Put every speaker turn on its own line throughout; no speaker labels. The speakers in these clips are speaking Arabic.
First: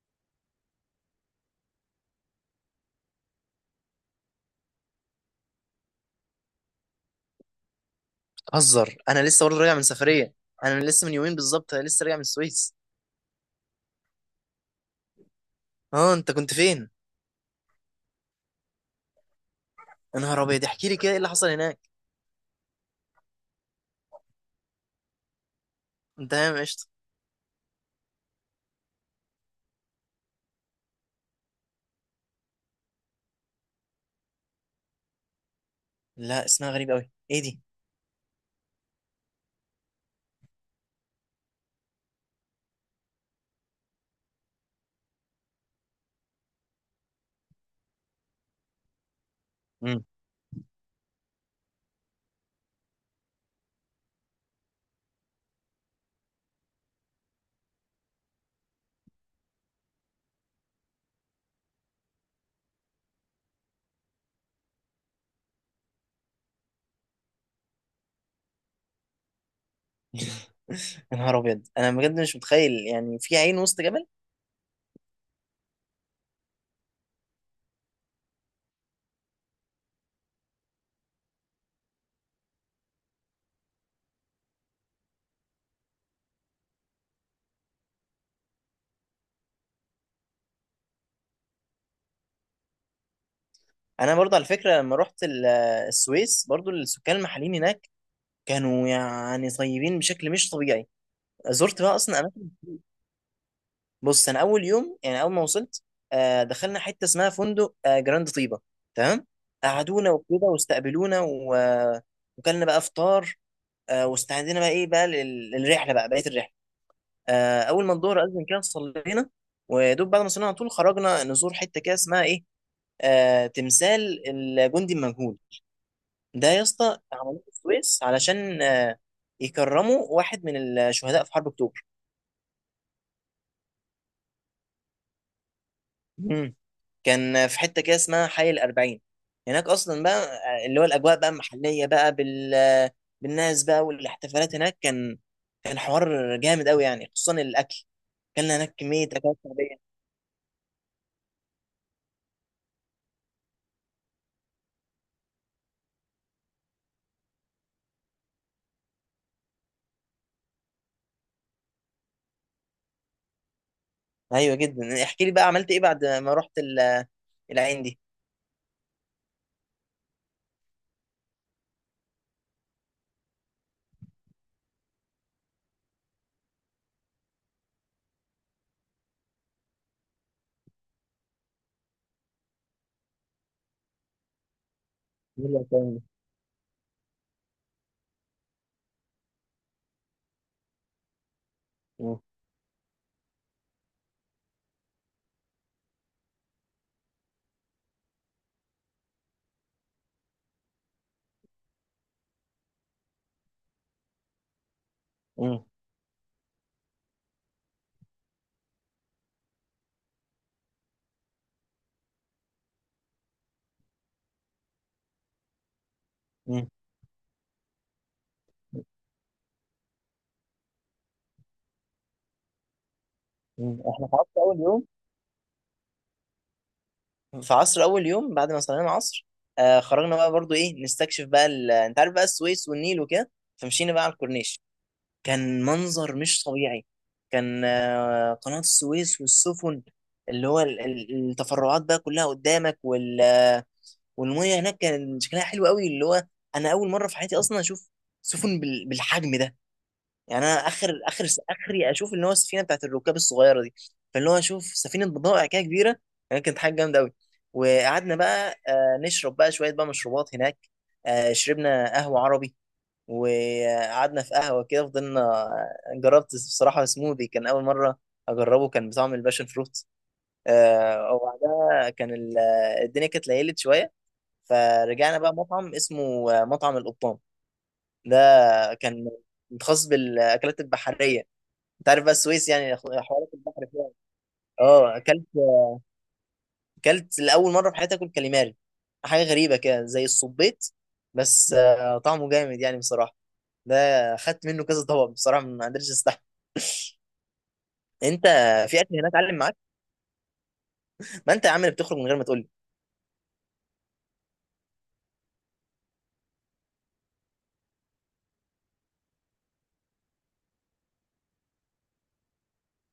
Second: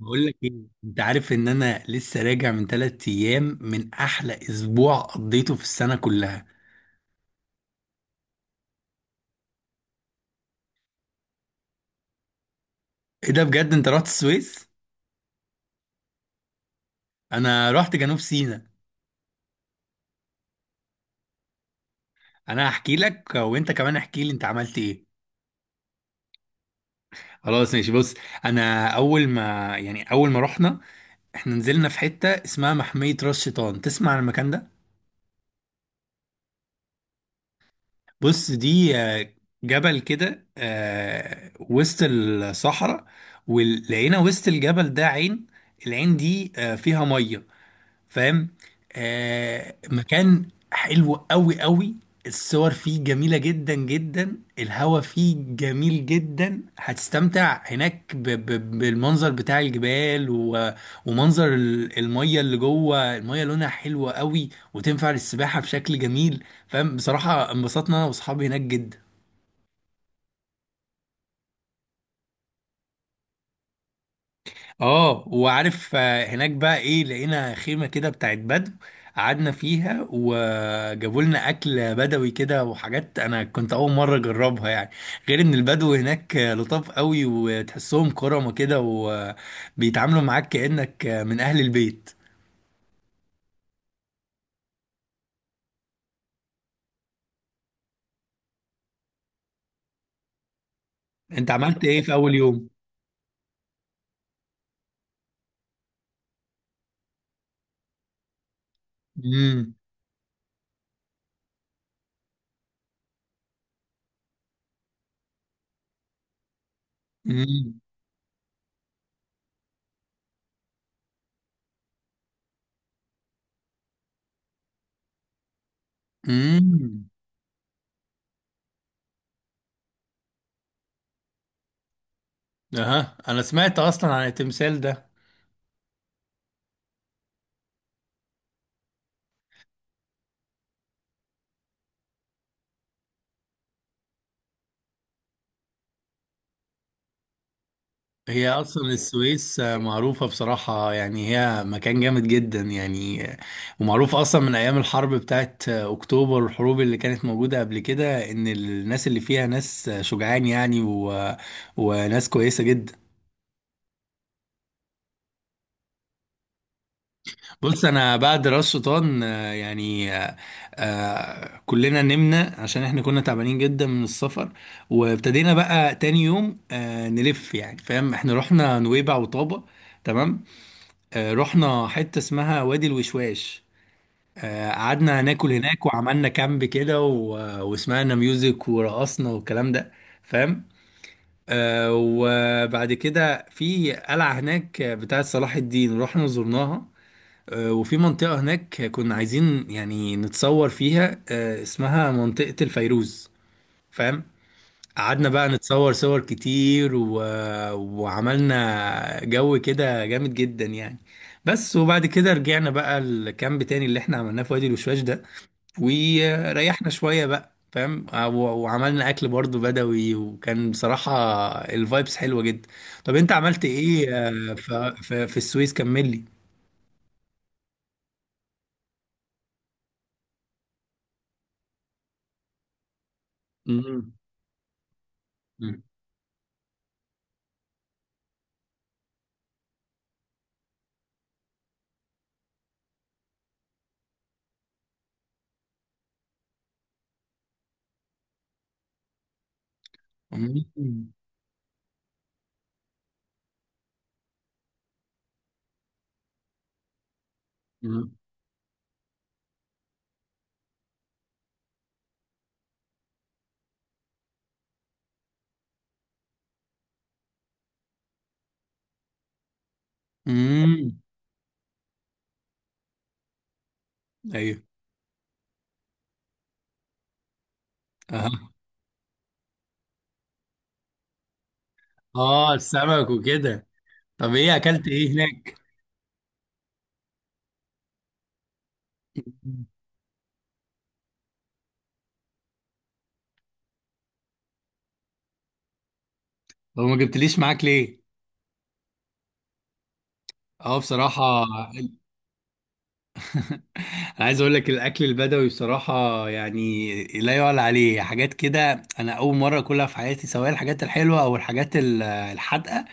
بقول لك ايه. انت عارف ان انا لسه راجع من 3 ايام من احلى اسبوع قضيته في السنه كلها؟
هزر، انا لسه برضه راجع من سفريه. انا لسه من يومين بالظبط، انا لسه راجع من السويس.
ايه ده بجد، انت رحت السويس؟
اه، انت كنت فين؟
انا رحت جنوب سيناء.
يا نهار ابيض، احكي لي كده، ايه اللي حصل هناك؟
انا هحكي لك، وانت كمان احكي لي انت عملت ايه.
انت تمام؟ قشطه.
خلاص ماشي، بص. انا اول ما يعني اول ما رحنا، احنا نزلنا في حته اسمها محميه راس شيطان. تسمع عن المكان ده؟
لا، اسمها غريب قوي، ايه دي؟
بص، دي جبل كده وسط الصحراء. ولقينا وسط الجبل ده عين. العين دي فيها ميه. فاهم؟
امم.
مكان حلو قوي قوي. الصور فيه جميلة جدا جدا، الهوا فيه جميل جدا، هتستمتع هناك ب ب بالمنظر بتاع الجبال، و... ومنظر المية اللي جوه، المية لونها حلوة قوي. وتنفع للسباحة بشكل جميل. فاهم؟ بصراحة انبسطنا انا واصحابي هناك جدا.
يا نهار ابيض، انا بجد مش متخيل يعني في عين وسط جبل.
اه، وعارف هناك بقى ايه؟ لقينا خيمة كده بتاعت بدو. قعدنا فيها وجابوا لنا اكل بدوي كده وحاجات انا كنت اول مرة اجربها يعني. غير ان البدو هناك لطاف قوي، وتحسهم كرمة كده، وبيتعاملوا معاك كأنك من اهل البيت.
انا برضه على فكره لما رحت السويس، برضه السكان المحليين هناك كانوا يعني طيبين بشكل مش طبيعي.
انت
زرت
عملت
بقى
ايه في
اصلا.
اول يوم؟
بص انا اول يوم، يعني اول ما وصلت دخلنا حته اسمها فندق جراند طيبه. تمام.
امم.
قعدونا وكده واستقبلونا و وكلنا بقى فطار. واستعدينا بقى ايه بقى للرحله بقى، بقيه الرحله.
امم.
اول ما الظهر اذن كده صلينا، ودوب بعد ما صلينا على طول خرجنا نزور حته كده اسمها ايه، تمثال الجندي المجهول. ده يا اسطى
امم.
عملوه في السويس علشان يكرموا واحد من الشهداء في حرب اكتوبر.
اها، انا سمعت اصلا عن التمثال ده.
كان في حته كده اسمها حي الأربعين، هناك اصلا بقى اللي هو الاجواء بقى محليه بقى بالناس بقى، والاحتفالات هناك كان حوار جامد قوي يعني، خصوصا الاكل. كان
هي
هناك
اصلا
كميه اكلات
السويس
شعبيه.
معروفه بصراحه يعني، هي مكان جامد جدا يعني. ومعروفه اصلا من ايام الحرب بتاعت اكتوبر والحروب اللي كانت موجوده قبل كده، ان الناس اللي فيها ناس شجعان يعني و... وناس كويسه جدا.
ايوه جدا، احكي لي بقى عملت ايه بعد ما رحت العين
بص،
دي.
انا بعد راس شيطان، يعني كلنا نمنا عشان احنا كنا تعبانين جدا من السفر. وابتدينا بقى تاني يوم نلف، يعني فاهم، احنا رحنا نويبع وطابة. تمام. رحنا حتة اسمها وادي الوشواش. قعدنا هناكل
يلا
هناك
تاني.
وعملنا كامب كده، وسمعنا ميوزك ورقصنا والكلام ده. فاهم؟
مم.
وبعد كده في قلعة هناك بتاعة صلاح الدين، رحنا زرناها. وفي منطقة هناك كنا عايزين يعني نتصور فيها، اسمها منطقة الفيروز. فاهم؟ قعدنا بقى
مم.
نتصور صور كتير و... وعملنا جو كده جامد جدا يعني. بس وبعد كده رجعنا بقى الكامب تاني اللي احنا عملناه في وادي الوشواش ده.
مم.
وريحنا شوية بقى، فاهم؟ وعملنا اكل برضو بدوي، وكان بصراحة الفايبس حلوة جدا. طب انت عملت
مم. احنا
ايه
في عصر اول يوم،
في السويس؟ كمل لي.
بعد ما صلينا العصر آه خرجنا بقى برضو ايه نستكشف بقى انت عارف بقى السويس والنيل وكده، فمشينا بقى
مم.
على الكورنيش. كان
مم.
منظر مش طبيعي. كان قناة السويس والسفن، اللي هو التفرعات بقى كلها قدامك وال آه، والمية هناك كان شكلها حلو قوي، اللي هو انا اول مرة في حياتي اصلا اشوف سفن بالحجم ده. يعني انا اخر
مم.
اخر اخري اشوف اللي هو السفينة بتاعت الركاب الصغيرة دي، فاللي هو اشوف سفينة بضائع كده كبيرة، يعني كانت حاجة جامدة قوي.
مم.
وقعدنا بقى نشرب بقى شوية بقى مشروبات هناك. شربنا قهوة عربي وقعدنا في قهوة كده فضلنا. جربت بصراحة سموذي، كان أول مرة أجربه، كان بطعم الباشن فروت.
مم.
وبعدها كان الدنيا كانت ليلت شوية،
ايوه.
فرجعنا بقى مطعم اسمه مطعم القبطان. ده
اها.
كان متخصص بالأكلات البحرية. أنت عارف بقى السويس
اه،
يعني
السمك
حوارات
وكده.
البحر فيها.
طب ايه اكلت
اه،
ايه
أكلت،
هناك؟
أكلت لأول مرة في حياتي أكل كاليماري، حاجة غريبة كده زي الصبيط، بس طعمه جامد يعني بصراحة. ده خدت منه كذا طبق، بصراحة ما قدرتش استحمل.
هو ما جبتليش معاك ليه؟
انت في اكل هناك علم معاك؟
اه،
ما
بصراحة.
انت يا عم اللي بتخرج من غير ما تقول لي.
أنا عايز اقول لك الاكل البدوي بصراحة، يعني لا يعلى عليه. حاجات كده انا اول مرة اكلها في حياتي، سواء الحاجات الحلوة او الحاجات الحادقة.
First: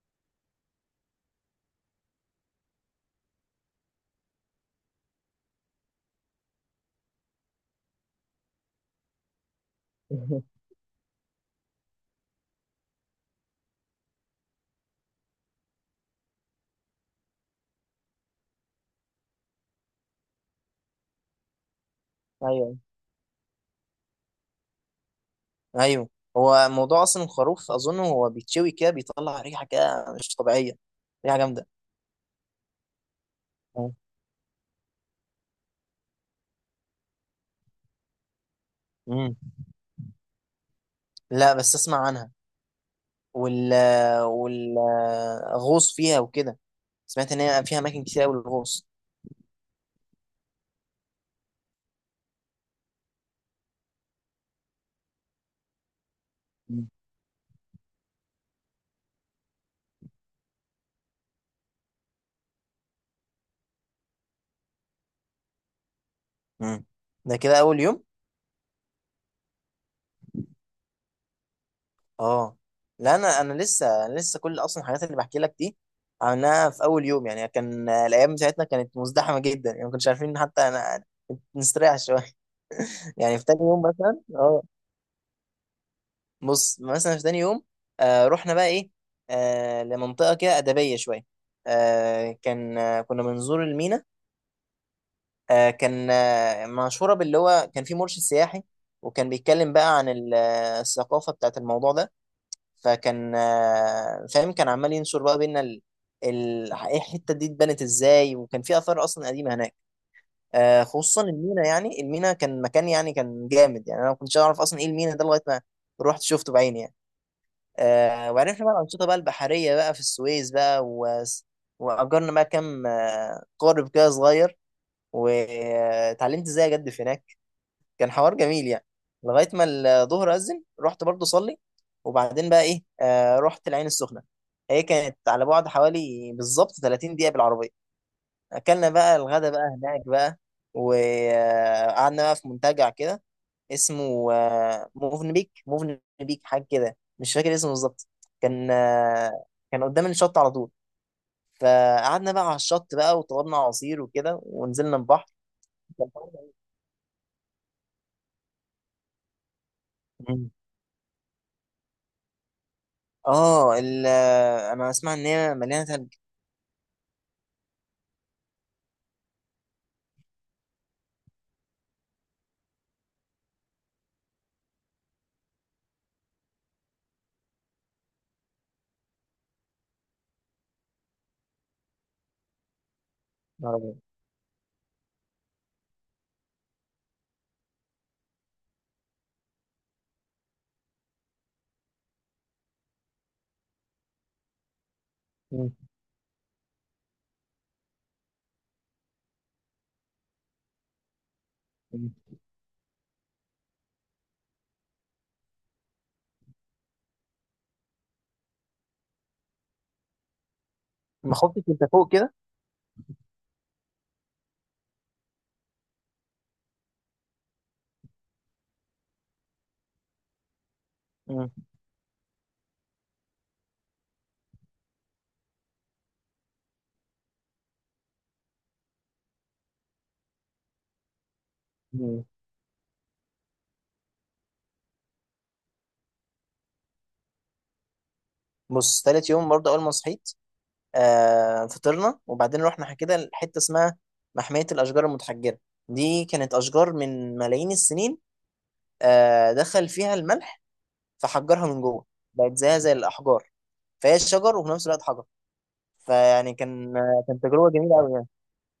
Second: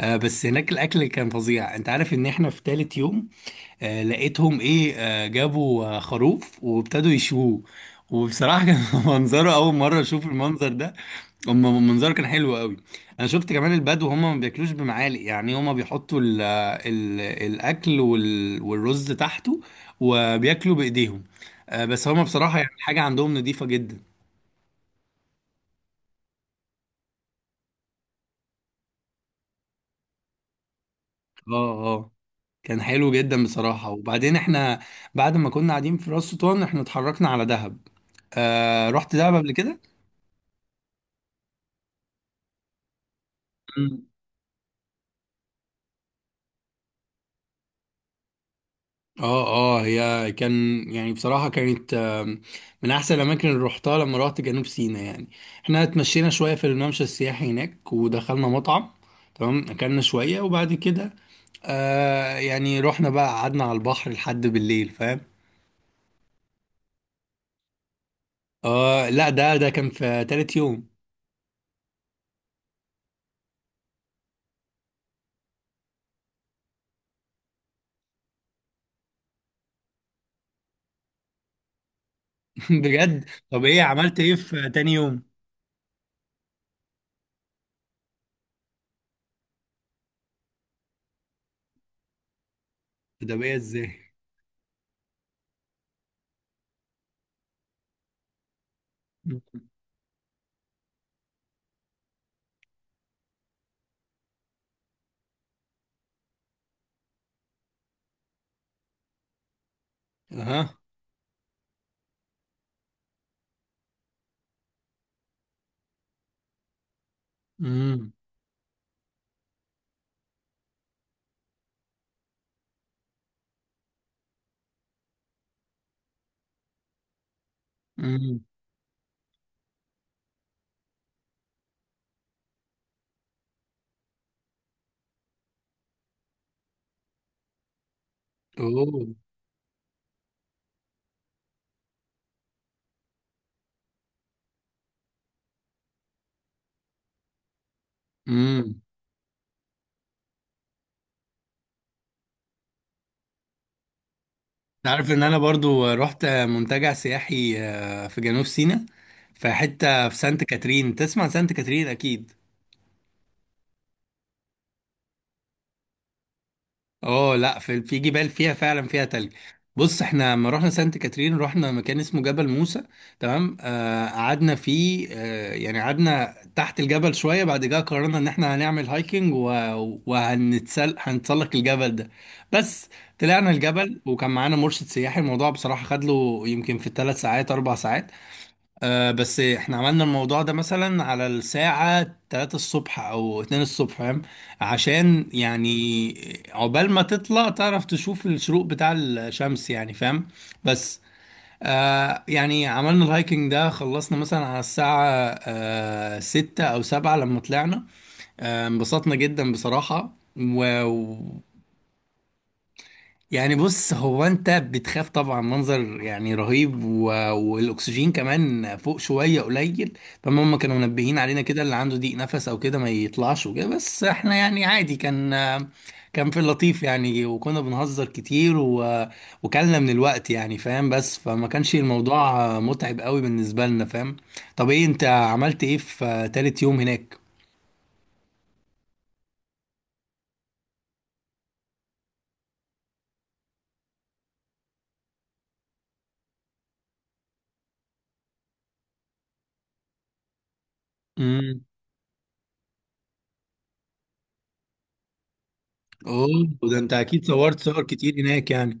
بس هناك الاكل كان فظيع. انت عارف ان احنا في تالت يوم لقيتهم ايه، جابوا خروف وابتدوا يشووه. وبصراحة كان منظره أول مرة أشوف المنظر ده. هم منظره كان حلو قوي. انا شفت كمان البدو هم ما بياكلوش بمعالق يعني، هم بيحطوا ال الاكل، والرز تحته. وبياكلوا بايديهم. بس هم بصراحه يعني
ايوه،
حاجه عندهم نظيفه جدا.
ايوه. هو موضوع اصلا الخروف اظن هو بيتشوي كده بيطلع ريحه كده مش طبيعيه، ريحه جامده.
اه. اه. كان حلو جدا بصراحه.
أيوة.
وبعدين احنا، بعد ما كنا قاعدين في راس شيطان، احنا اتحركنا على دهب. آه، رحت دهب
امم.
قبل كده؟
لا بس اسمع عنها وال والغوص فيها وكده، سمعت ان هي فيها اماكن كتير قوي للغوص.
اه. اه. هي كان يعني بصراحة كانت من أحسن الأماكن اللي روحتها لما روحت جنوب سيناء يعني. احنا اتمشينا شوية في
مم.
الممشى السياحي هناك ودخلنا مطعم. تمام، أكلنا شوية وبعد كده يعني رحنا بقى قعدنا على البحر لحد بالليل. فاهم؟
امم. ده كده اول يوم؟
اه لا، ده كان في تالت يوم.
اه لا، انا لسه، كل اصلا الحاجات اللي بحكي لك دي عملناها في اول يوم. يعني كان الايام بتاعتنا كانت مزدحمه جدا، يعني ما كناش عارفين حتى نستريح شويه.
بجد.
يعني في تاني
طب ايه
يوم
عملت
مثلا
ايه
اه.
في تاني يوم؟
بص مثلا في تاني يوم آه رحنا بقى ايه، آه لمنطقه كده ادبيه شويه. آه كان آه كنا
ده بقى
بنزور المينا.
ازاي؟
آه كان آه مشهوره باللي هو كان في مرشد سياحي، وكان بيتكلم بقى عن الثقافه بتاعت الموضوع ده. فكان آه فاهم، كان عمال ينشر بقى بينا إيه الحته دي اتبنت ازاي، وكان في اثار اصلا قديمه هناك.
اها.
خصوصا المينا، يعني المينا كان مكان يعني كان جامد، يعني انا ما كنتش اعرف اصلا ايه المينا ده لغايه ما رحت شفته بعيني يعني.
امم.
وعرفنا بقى الانشطه بقى البحريه بقى في السويس بقى واجرنا بقى كام قارب كده صغير واتعلمت ازاي اجدف هناك. كان حوار
امم.
جميل يعني، لغايه ما الظهر اذن رحت برضه اصلي. وبعدين بقى ايه رحت العين السخنه. هي كانت على بعد حوالي بالظبط 30 دقيقه بالعربيه. اكلنا
اوه.
بقى الغدا بقى هناك بقى، وقعدنا بقى في منتجع كده اسمه موفن بيك، حاجه كده مش فاكر اسمه بالظبط. كان
امم.
آه، كان قدام الشط على طول، فقعدنا بقى على الشط بقى وطلبنا عصير وكده ونزلنا
عارف ان
البحر.
انا برضو رحت منتجع سياحي في جنوب سيناء، في حتة في سانت
مم.
كاترين. تسمع سانت كاترين اكيد؟
اه انا اسمع ان هي مليانه ثلج.
اه لا، في جبال، فيها فعلا فيها تلج. بص، احنا لما رحنا سانت كاترين رحنا مكان اسمه جبل موسى. تمام. قعدنا فيه، يعني قعدنا تحت الجبل شوية. بعد كده قررنا ان احنا هنعمل هايكنج و... هنتسلق الجبل ده. بس، طلعنا
نهار أبيض.
الجبل وكان معانا مرشد سياحي. الموضوع بصراحة خد له يمكن في ال3 ساعات 4 ساعات. بس احنا عملنا الموضوع ده مثلا على الساعة 3 الصبح او 2 الصبح. فاهم؟ عشان
مم.
يعني عقبال ما تطلع تعرف تشوف الشروق بتاع الشمس يعني. فاهم؟ بس
مم.
يعني عملنا الهايكنج ده خلصنا مثلا على الساعة 6 او 7 لما طلعنا. انبسطنا جدا بصراحة و...
ما خفتش انت فوق كده؟
يعني بص، هو انت بتخاف طبعا، منظر يعني رهيب و... والاكسجين كمان فوق شويه قليل. فما هم كانوا منبهين علينا
مم.
كده، اللي عنده ضيق نفس او كده ما يطلعش وكده، بس احنا يعني عادي، كان كان في اللطيف يعني، وكنا بنهزر كتير و... وكلنا من الوقت يعني. فاهم؟ بس فما كانش
مم.
الموضوع متعب قوي بالنسبه لنا. فاهم؟ طب ايه انت عملت ايه في تالت يوم هناك؟
بص تالت يوم برضه اول ما صحيت فطرنا وبعدين رحنا كده لحته اسمها محميه الاشجار المتحجره. دي كانت اشجار من ملايين السنين، دخل فيها الملح
امم.
فحجرها من جوه، بقت زيها زي الاحجار، فهي شجر وفي نفس الوقت حجر. فيعني
اوه. ده انت
كان آه،
اكيد
كان
صورت
تجربه
صور
جميله قوي
كتير
يعني.
هناك يعني.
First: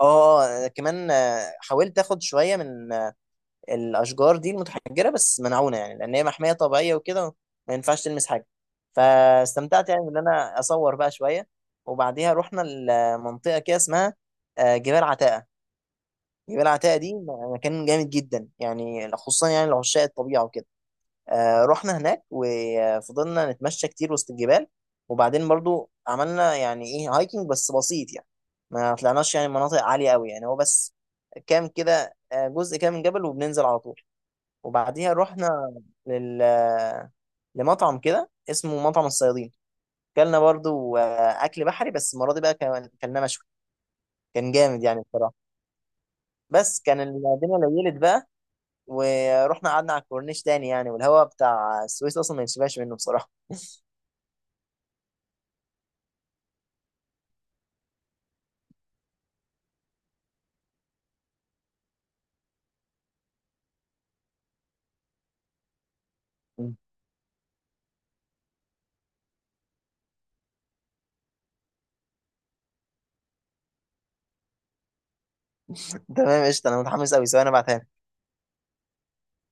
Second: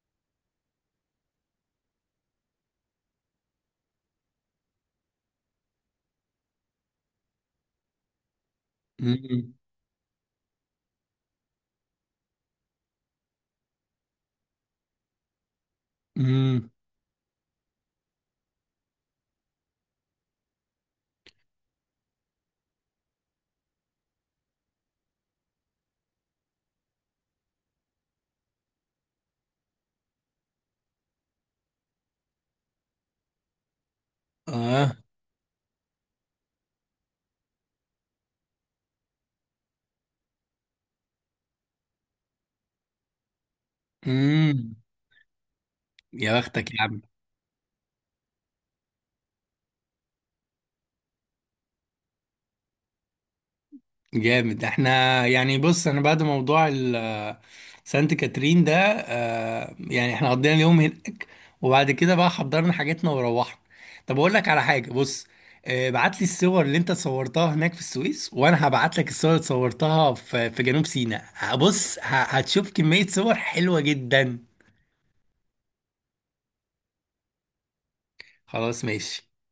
اه كمان حاولت اخد شويه من الاشجار دي المتحجره، بس منعونه يعني لان هي محميه طبيعيه وكده، ما ينفعش تلمس حاجه،
امم.
فاستمتعت يعني ان انا اصور بقى شويه. وبعديها رحنا لمنطقه كده اسمها جبال عتاقه. جبال
امم.
عتاقه دي مكان جامد جدا، يعني خصوصا يعني لعشاق الطبيعه وكده. رحنا هناك وفضلنا نتمشى كتير وسط الجبال، وبعدين برضو عملنا يعني ايه هايكنج بس بسيط يعني، ما طلعناش يعني مناطق عاليه قوي يعني، هو بس كام كده جزء كام من جبل وبننزل على طول.
اه.
وبعديها رحنا لل لمطعم كده اسمه مطعم الصيادين، كلنا برضو اكل بحري بس المره دي بقى كان كلنا مشوي. كان
امم.
جامد يعني بصراحه.
يا بختك
بس
يا عم.
كان الدنيا ليلت بقى، ورحنا قعدنا على الكورنيش تاني يعني، والهواء بتاع السويس اصلا ما يتشبهش منه بصراحه.
جامد. احنا يعني، بص، انا بعد موضوع سانت كاترين ده يعني احنا قضينا اليوم هناك، وبعد كده بقى حضرنا حاجاتنا وروحنا. طب اقول لك على حاجه، بص، بعت لي الصور اللي انت صورتها هناك في السويس، وانا هبعت لك الصور اللي صورتها في جنوب سيناء. بص هتشوف كميه صور حلوه جدا.
تمام قشطه، انا متحمس قوي سواء انا بعتها لك.
خلاص ماشي.